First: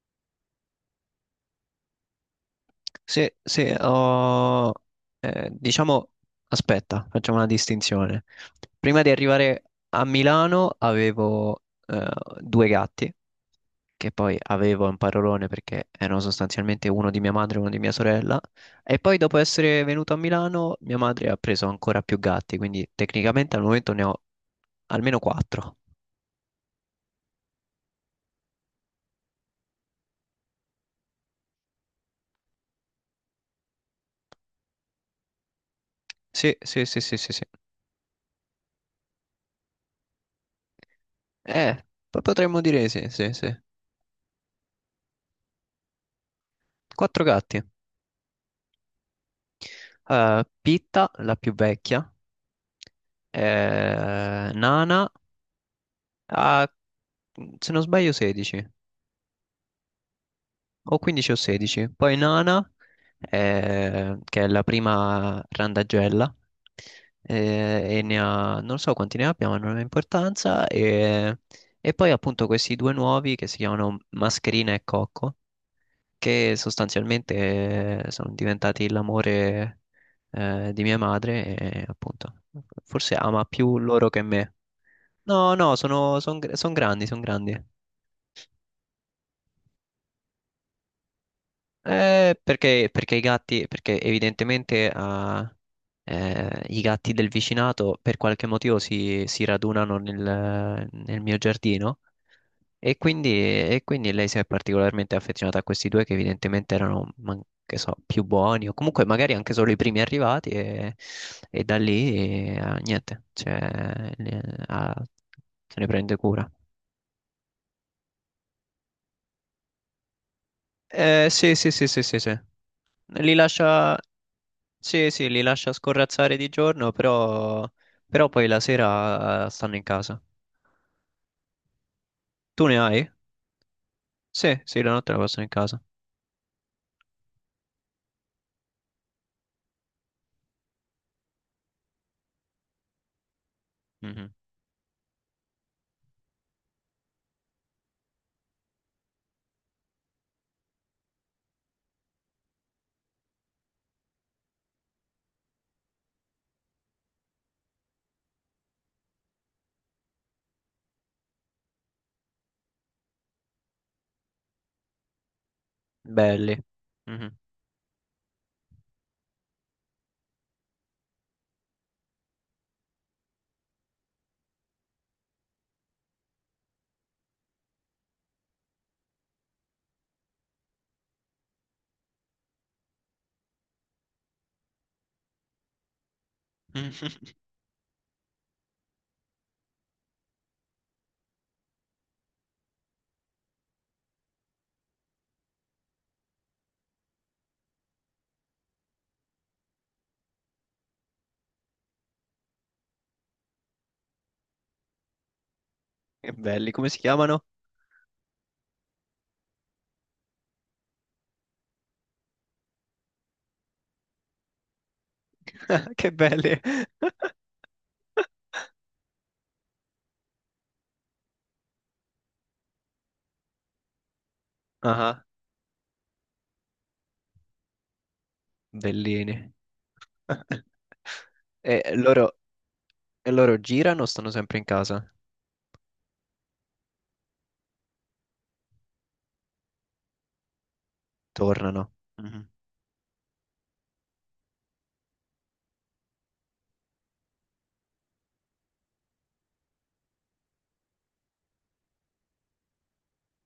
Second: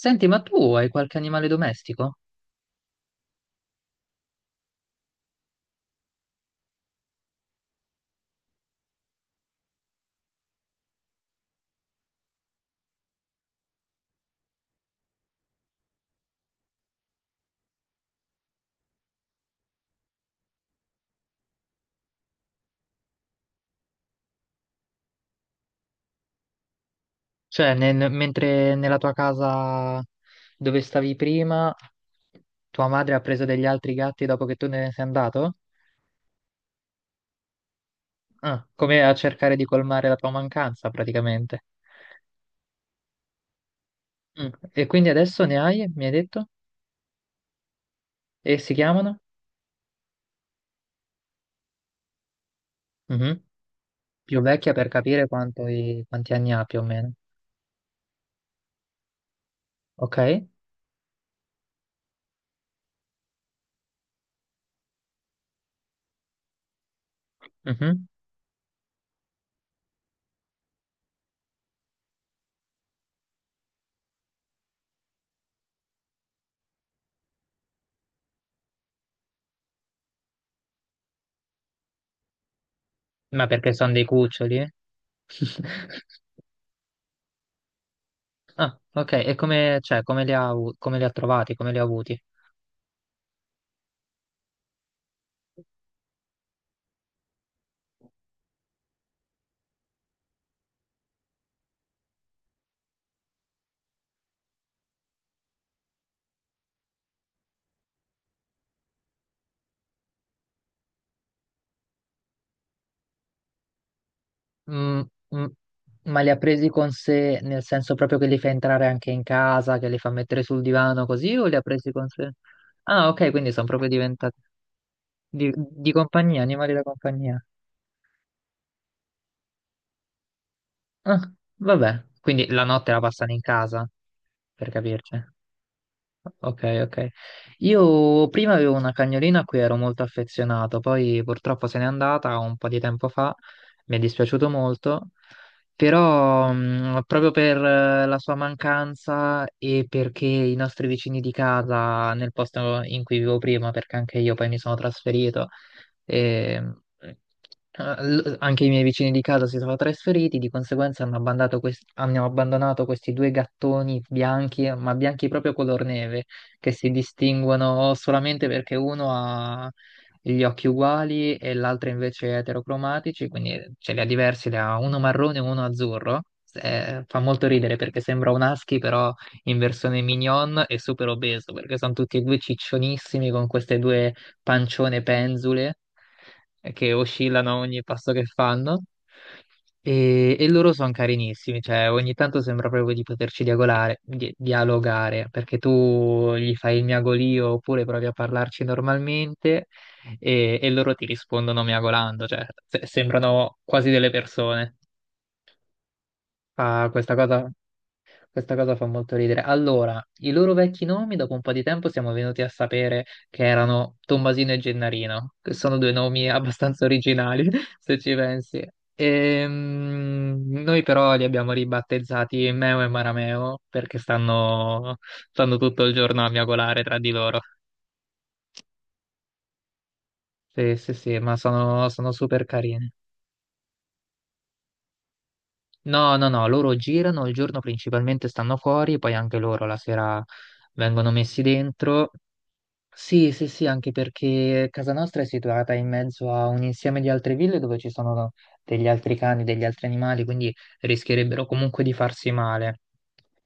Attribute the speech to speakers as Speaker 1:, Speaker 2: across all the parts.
Speaker 1: Senti, ma tu hai qualche animale domestico?
Speaker 2: Sì, sì, eh, diciamo, aspetta, facciamo una distinzione. Prima di arrivare a Milano avevo due gatti, che poi avevo un parolone perché erano sostanzialmente uno di mia madre e uno di mia sorella, e poi dopo essere venuto a Milano mia madre ha preso ancora più gatti, quindi tecnicamente al momento ne ho almeno quattro.
Speaker 1: Cioè, mentre nella tua casa dove stavi prima, tua madre ha preso degli altri gatti dopo che tu ne sei andato?
Speaker 2: Sì, sì, sì, sì, sì, sì.
Speaker 1: Ah, come a cercare di colmare la tua mancanza, praticamente.
Speaker 2: Eh, Potremmo dire sì, sì, sì.
Speaker 1: Mm. E quindi adesso ne hai, mi hai detto?
Speaker 2: Quattro gatti.
Speaker 1: E si chiamano?
Speaker 2: Pitta, la più vecchia,
Speaker 1: Mhm. Più vecchia per
Speaker 2: Nana
Speaker 1: capire quanto quanti anni ha
Speaker 2: ha,
Speaker 1: più o meno.
Speaker 2: se non sbaglio, 16
Speaker 1: Ok?
Speaker 2: o 15 o 16. Poi Nana, che è la prima randagella, e
Speaker 1: Mhm.
Speaker 2: ne ha, non so quanti ne abbia, ma non ha importanza. E poi appunto questi due nuovi che si chiamano Mascherina e Cocco, che sostanzialmente sono diventati l'amore di mia madre e appunto forse ama
Speaker 1: Ma perché
Speaker 2: più
Speaker 1: sono dei
Speaker 2: loro che me.
Speaker 1: cuccioli? eh?
Speaker 2: No, no, sono, son grandi, sono grandi.
Speaker 1: Ah, ok. E come, cioè, come li ha, come li ha trovati? Come li ha avuti?
Speaker 2: Perché i gatti, perché evidentemente i gatti del vicinato per qualche motivo si radunano nel mio giardino. E quindi lei si è particolarmente affezionata a questi due che evidentemente che so, più buoni o comunque magari anche solo i primi arrivati e da lì niente, cioè, ah,
Speaker 1: Mm, mm.
Speaker 2: se ne prende
Speaker 1: Ma li ha
Speaker 2: cura.
Speaker 1: presi con sé nel senso proprio che li fa entrare anche in casa, che li fa mettere sul divano così, o
Speaker 2: Sì,
Speaker 1: li ha
Speaker 2: sì, sì,
Speaker 1: presi
Speaker 2: sì,
Speaker 1: con
Speaker 2: sì,
Speaker 1: sé?
Speaker 2: sì.
Speaker 1: Ah, ok,
Speaker 2: Li
Speaker 1: quindi sono proprio
Speaker 2: lascia,
Speaker 1: diventati
Speaker 2: sì, sì, li lascia
Speaker 1: di
Speaker 2: scorrazzare
Speaker 1: compagnia,
Speaker 2: di
Speaker 1: animali da
Speaker 2: giorno,
Speaker 1: compagnia.
Speaker 2: però, però poi la sera stanno in casa.
Speaker 1: Ah, vabbè, quindi la
Speaker 2: Tu ne
Speaker 1: notte la
Speaker 2: hai?
Speaker 1: passano in casa,
Speaker 2: Sì,
Speaker 1: per
Speaker 2: sì, la notte la
Speaker 1: capirci.
Speaker 2: passano in casa.
Speaker 1: Ok, ok. Io prima avevo una cagnolina a cui ero molto affezionato, poi purtroppo se n'è andata un po' di tempo fa, mi è
Speaker 2: Mhm.
Speaker 1: dispiaciuto molto, però proprio per la sua mancanza e perché i nostri vicini di casa nel posto in cui vivo prima, perché anche io poi mi sono trasferito, e, anche i miei vicini di casa si sono trasferiti, di conseguenza hanno abbandonato questi due gattoni bianchi, ma bianchi proprio color neve,
Speaker 2: Belli.
Speaker 1: che si
Speaker 2: Mhm.
Speaker 1: distinguono solamente perché uno ha gli occhi uguali e l'altro invece è eterocromatici, quindi ce li ha diversi, ne ha uno marrone e uno azzurro. Fa molto ridere perché sembra un husky, però in versione mignon e super obeso, perché sono tutti e due ciccionissimi con queste due pancione penzule che oscillano a ogni passo che fanno. E loro sono carinissimi, cioè ogni tanto sembra proprio di poterci dialogare, dialogare, perché tu gli fai il miagolio oppure provi a parlarci normalmente e loro ti rispondono miagolando, cioè sembrano quasi delle persone.
Speaker 2: Che belli,
Speaker 1: Fa
Speaker 2: come si chiamano?
Speaker 1: questa cosa fa molto ridere. Allora, i loro vecchi nomi dopo un po' di tempo siamo venuti a sapere che erano Tommasino e Gennarino, che sono due
Speaker 2: Che
Speaker 1: nomi
Speaker 2: belli.
Speaker 1: abbastanza originali, se ci pensi. Noi però li abbiamo ribattezzati Meo e Marameo perché stanno,
Speaker 2: Ah,
Speaker 1: stanno tutto il giorno a miagolare tra di loro.
Speaker 2: bellini.
Speaker 1: Sì, sì, sì, ma
Speaker 2: E
Speaker 1: sono, sono
Speaker 2: loro,
Speaker 1: super carini.
Speaker 2: e loro girano o stanno sempre in casa?
Speaker 1: No, no, no, loro girano, il giorno principalmente stanno fuori, poi anche loro la sera vengono messi
Speaker 2: Tornano.
Speaker 1: dentro.
Speaker 2: Mhm.
Speaker 1: Sì, sì, sì, anche perché casa nostra è situata in mezzo a un insieme di altre ville dove ci sono degli altri cani, degli altri animali, quindi rischierebbero comunque di farsi male.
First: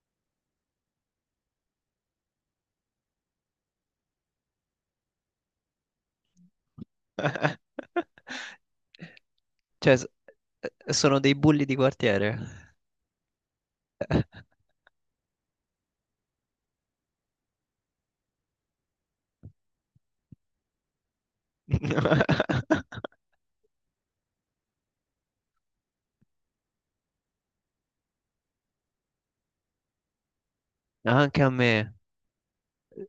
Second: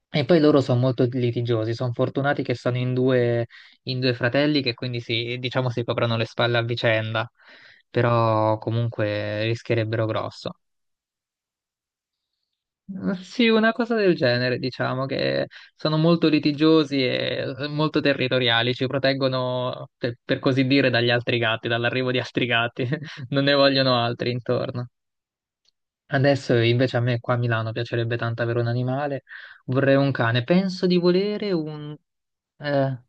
Speaker 1: E poi loro sono molto litigiosi, sono fortunati che sono in due fratelli che quindi si, diciamo, si coprono le spalle a vicenda, però comunque
Speaker 2: Cioè,
Speaker 1: rischierebbero
Speaker 2: s-
Speaker 1: grosso.
Speaker 2: Sono dei bulli di quartiere.
Speaker 1: Sì, una cosa del genere, diciamo che sono molto litigiosi e molto territoriali, ci proteggono, per così dire, dagli altri gatti, dall'arrivo di altri gatti, non ne vogliono altri intorno. Adesso invece a me qua a Milano piacerebbe tanto avere un animale, vorrei un cane, penso di
Speaker 2: Anche a
Speaker 1: volere
Speaker 2: me.
Speaker 1: un... eh,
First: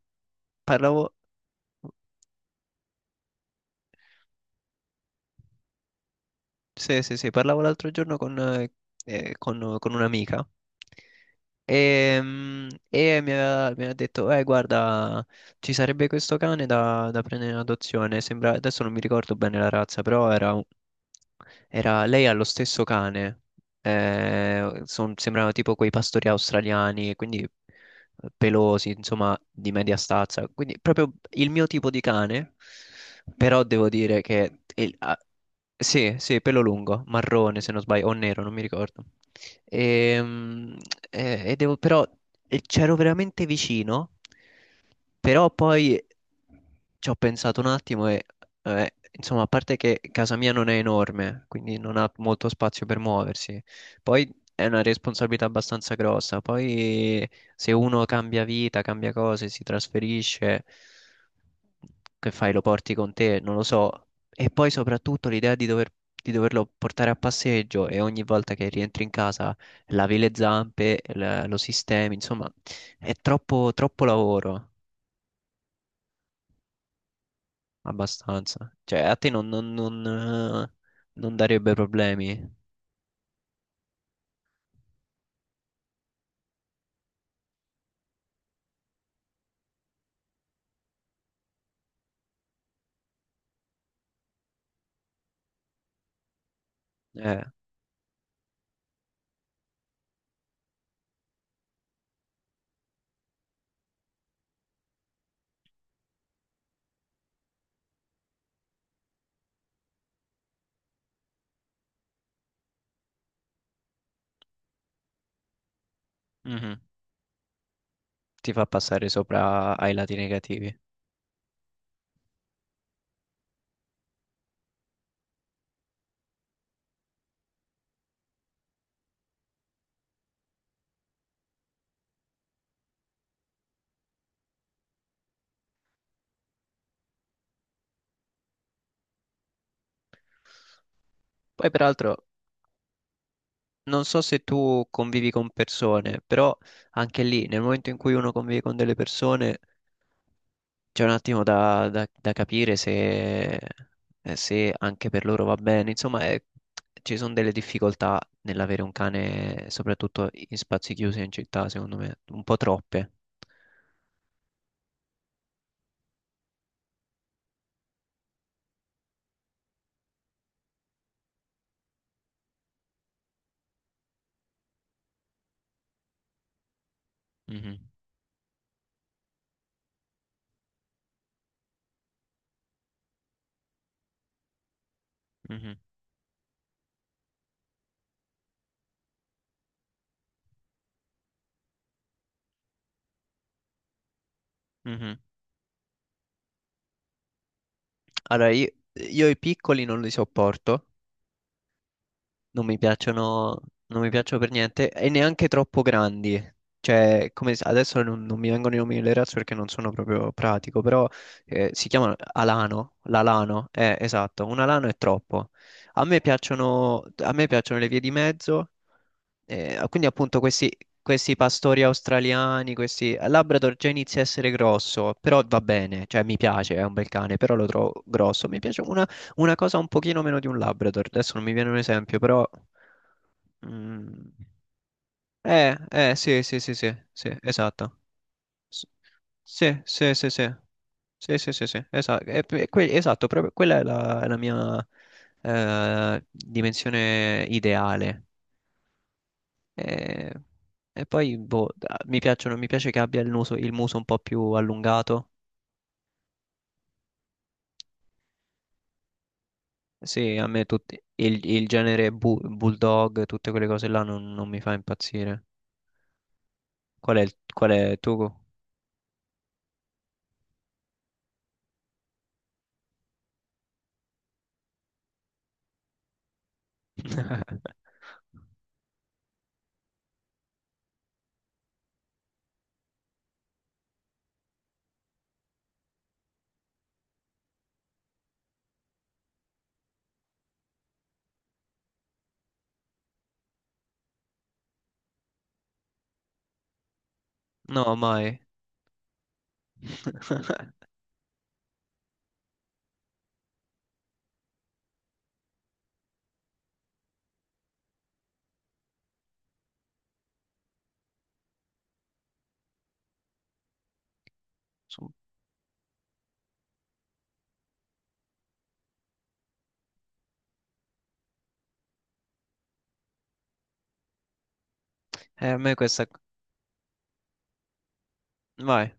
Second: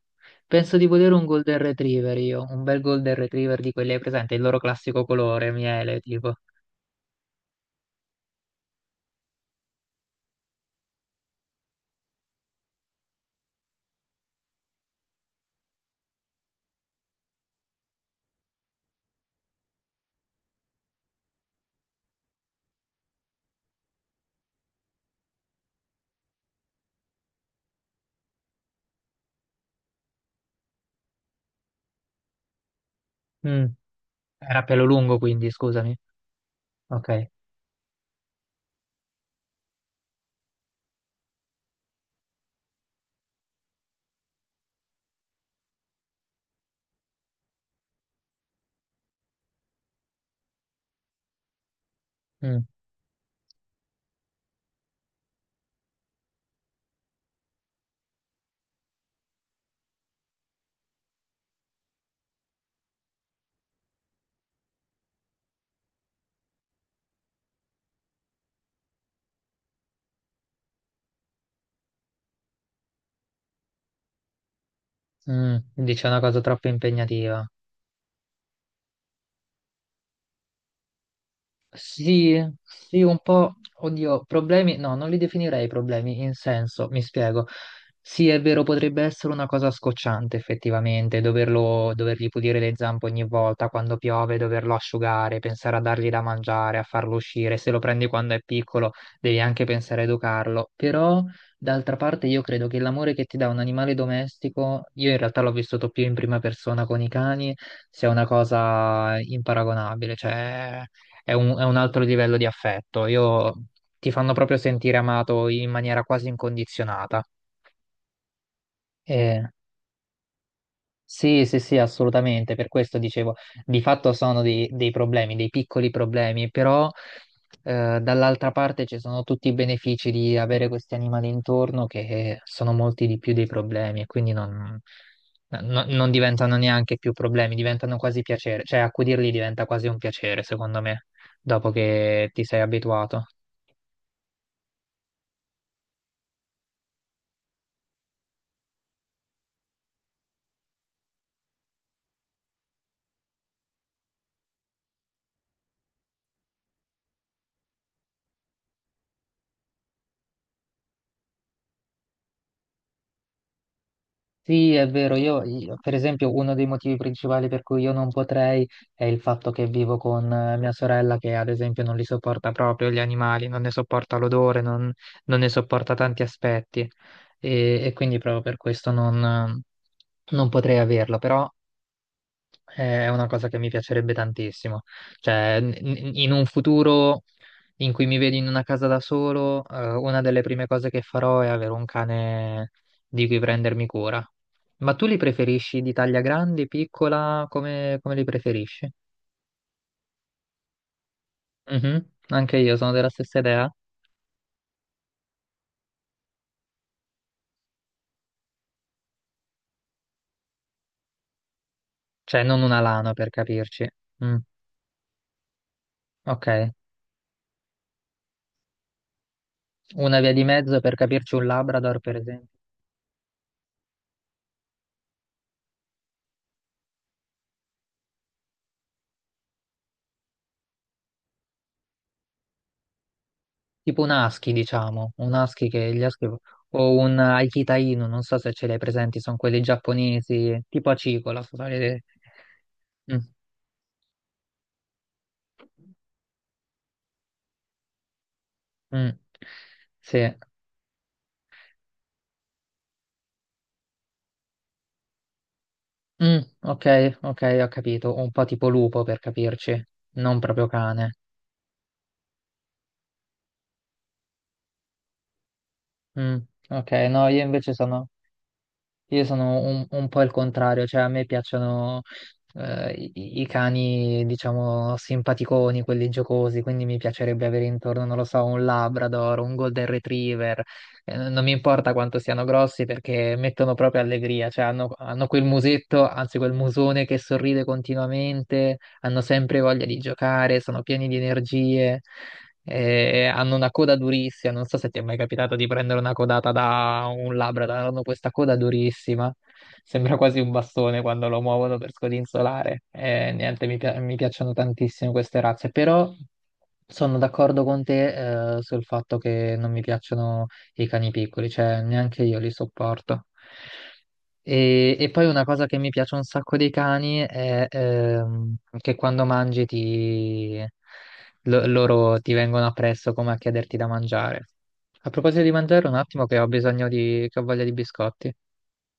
Speaker 1: penso di
Speaker 2: Parlavo.
Speaker 1: volere un Golden Retriever io, un bel Golden Retriever di quelli, hai presente, il loro classico colore, miele, tipo.
Speaker 2: Sì, sì, sì, parlavo l'altro giorno con, con un'amica e, e mi ha detto, guarda, ci sarebbe questo cane da, da prendere in adozione, sembra, adesso non mi ricordo bene la razza, però lei ha lo stesso cane, sembrano tipo quei pastori australiani, quindi pelosi, insomma, di media stazza. Quindi proprio il mio tipo di cane, però
Speaker 1: Mm,
Speaker 2: devo dire che
Speaker 1: era pelo lungo quindi, scusami.
Speaker 2: sì, sì, pelo lungo,
Speaker 1: Ok.
Speaker 2: marrone se non sbaglio, o nero, non mi ricordo. Ehm, E, devo, però C'ero veramente vicino, però poi ci ho pensato un attimo e, insomma, a parte che casa mia non è enorme, quindi non ha molto
Speaker 1: Mm.
Speaker 2: spazio per muoversi, poi è una responsabilità abbastanza grossa. Poi se uno cambia vita, cambia cose, si trasferisce, che fai? Lo porti con te? Non lo so. E poi soprattutto l'idea di doverlo portare a passeggio e ogni volta che rientri in casa lavi le zampe, lo sistemi, insomma, è troppo, troppo lavoro.
Speaker 1: Mm, dici è una cosa troppo impegnativa.
Speaker 2: Abbastanza. Cioè, a te non, non- non, Non darebbe
Speaker 1: Sì,
Speaker 2: problemi.
Speaker 1: sì, un po', oddio, problemi, no, non li definirei problemi, in senso, mi spiego. Sì, è vero, potrebbe essere una cosa scocciante effettivamente, doverlo, dovergli pulire le zampe ogni volta quando piove, doverlo asciugare, pensare a dargli da mangiare, a farlo
Speaker 2: Eh,
Speaker 1: uscire. Se lo prendi quando è piccolo, devi anche pensare a educarlo. Però, d'altra parte, io credo che l'amore che ti dà un animale domestico, io in realtà l'ho vissuto più in prima persona con i cani, sia una cosa imparagonabile, cioè è un altro livello di affetto. Io, ti fanno proprio sentire amato in maniera quasi
Speaker 2: mhm.
Speaker 1: incondizionata.
Speaker 2: Ti fa passare
Speaker 1: Eh,
Speaker 2: sopra ai lati negativi.
Speaker 1: sì, sì, sì, assolutamente. Per questo dicevo, di fatto sono dei, dei problemi, dei piccoli problemi, però dall'altra parte ci sono tutti i benefici di avere questi animali intorno che sono molti di più dei problemi e quindi non, no, non diventano neanche più problemi, diventano quasi piacere. Cioè, accudirli diventa quasi un piacere, secondo me, dopo
Speaker 2: Poi, peraltro,
Speaker 1: che ti sei abituato.
Speaker 2: non so se tu convivi con persone, però anche lì, nel momento in cui uno convive con delle persone, c'è un attimo da capire se, se anche per loro va bene. Ci sono delle difficoltà nell'avere un cane, soprattutto in spazi chiusi in città, secondo me, un po' troppe.
Speaker 1: Sì, è vero, per esempio uno dei motivi principali per cui io non potrei è il fatto che vivo con mia sorella che ad esempio non li sopporta proprio gli animali, non ne sopporta l'odore, non, non ne sopporta tanti aspetti
Speaker 2: Mhm,
Speaker 1: e quindi proprio per questo non, non potrei averlo, però è una cosa che mi piacerebbe tantissimo. Cioè,
Speaker 2: mhm.
Speaker 1: in un futuro in cui mi vedi in una casa da solo, una delle prime cose che farò è avere un cane di cui prendermi cura. Ma tu li
Speaker 2: Mhm.
Speaker 1: preferisci di taglia grande, piccola? Come, come li
Speaker 2: Allora,
Speaker 1: preferisci?
Speaker 2: io i piccoli non li sopporto,
Speaker 1: Mhm, anche
Speaker 2: non
Speaker 1: io
Speaker 2: mi
Speaker 1: sono della stessa
Speaker 2: piacciono,
Speaker 1: idea.
Speaker 2: non mi piacciono per niente e neanche troppo grandi. Adesso non, non mi vengono i nomi delle razze perché non sono proprio pratico, però si chiamano
Speaker 1: Cioè, non una
Speaker 2: alano,
Speaker 1: lana per
Speaker 2: l'alano,
Speaker 1: capirci. Mm,
Speaker 2: esatto, un alano è troppo.
Speaker 1: ok.
Speaker 2: A me piacciono le vie di mezzo. Quindi
Speaker 1: Una via
Speaker 2: appunto
Speaker 1: di
Speaker 2: questi,
Speaker 1: mezzo per capirci
Speaker 2: questi
Speaker 1: un
Speaker 2: pastori
Speaker 1: Labrador, per esempio.
Speaker 2: australiani, questi, il Labrador già inizia a essere grosso, però va bene, cioè mi piace, è un bel cane, però lo trovo grosso. Mi piace una cosa un pochino meno di un Labrador, adesso non mi viene un esempio, però
Speaker 1: Tipo un
Speaker 2: mm,
Speaker 1: husky, diciamo, un husky che gli husky
Speaker 2: sì, sì, sì, sì,
Speaker 1: o un
Speaker 2: sì,
Speaker 1: Akita
Speaker 2: esatto.
Speaker 1: Inu, non so se ce li hai
Speaker 2: S-
Speaker 1: presenti, sono quelli
Speaker 2: Sì, sì, sì, sì.
Speaker 1: giapponesi, tipo
Speaker 2: Sì,
Speaker 1: acicola,
Speaker 2: sì,
Speaker 1: sono
Speaker 2: sì, sì,
Speaker 1: le-
Speaker 2: esatto,
Speaker 1: Mm,
Speaker 2: esatto, proprio quella è la mia dimensione ideale.
Speaker 1: mm, sì.
Speaker 2: E, e poi boh, mi piacciono, mi piace che abbia il muso un po' più allungato.
Speaker 1: Mm, ok, ok, ho capito. Un po' tipo lupo per capirci,
Speaker 2: Sì,
Speaker 1: non
Speaker 2: a me
Speaker 1: proprio
Speaker 2: tutti,
Speaker 1: cane.
Speaker 2: il genere bulldog, tutte quelle cose là non, non mi fa impazzire.
Speaker 1: Mm, ok, no, io
Speaker 2: Qual
Speaker 1: invece
Speaker 2: è
Speaker 1: sono.
Speaker 2: tu?
Speaker 1: Io sono un po' il contrario, cioè a me piacciono i, i cani, diciamo, simpaticoni, quelli giocosi, quindi mi piacerebbe avere intorno, non lo so, un Labrador, un Golden Retriever. Non mi importa quanto siano grossi perché mettono proprio allegria, cioè hanno, hanno quel musetto, anzi quel musone che sorride continuamente, hanno sempre voglia di giocare, sono pieni di energie, hanno una coda durissima. Non so se ti è mai capitato di prendere una codata da un Labrador,
Speaker 2: No,
Speaker 1: hanno questa
Speaker 2: mai.
Speaker 1: coda durissima. Sembra quasi un bastone quando lo muovono per scodinzolare. Niente, mi, mi piacciono tantissimo queste razze, però sono d'accordo con te, sul fatto che non mi piacciono i cani piccoli, cioè neanche io li sopporto. E
Speaker 2: Su-
Speaker 1: poi una cosa che mi piace un sacco dei cani è che quando mangi loro ti vengono appresso come a chiederti da mangiare. A proposito di
Speaker 2: A me
Speaker 1: mangiare, un
Speaker 2: questa...
Speaker 1: attimo che ho bisogno di... che ho voglia di biscotti.
Speaker 2: Vai.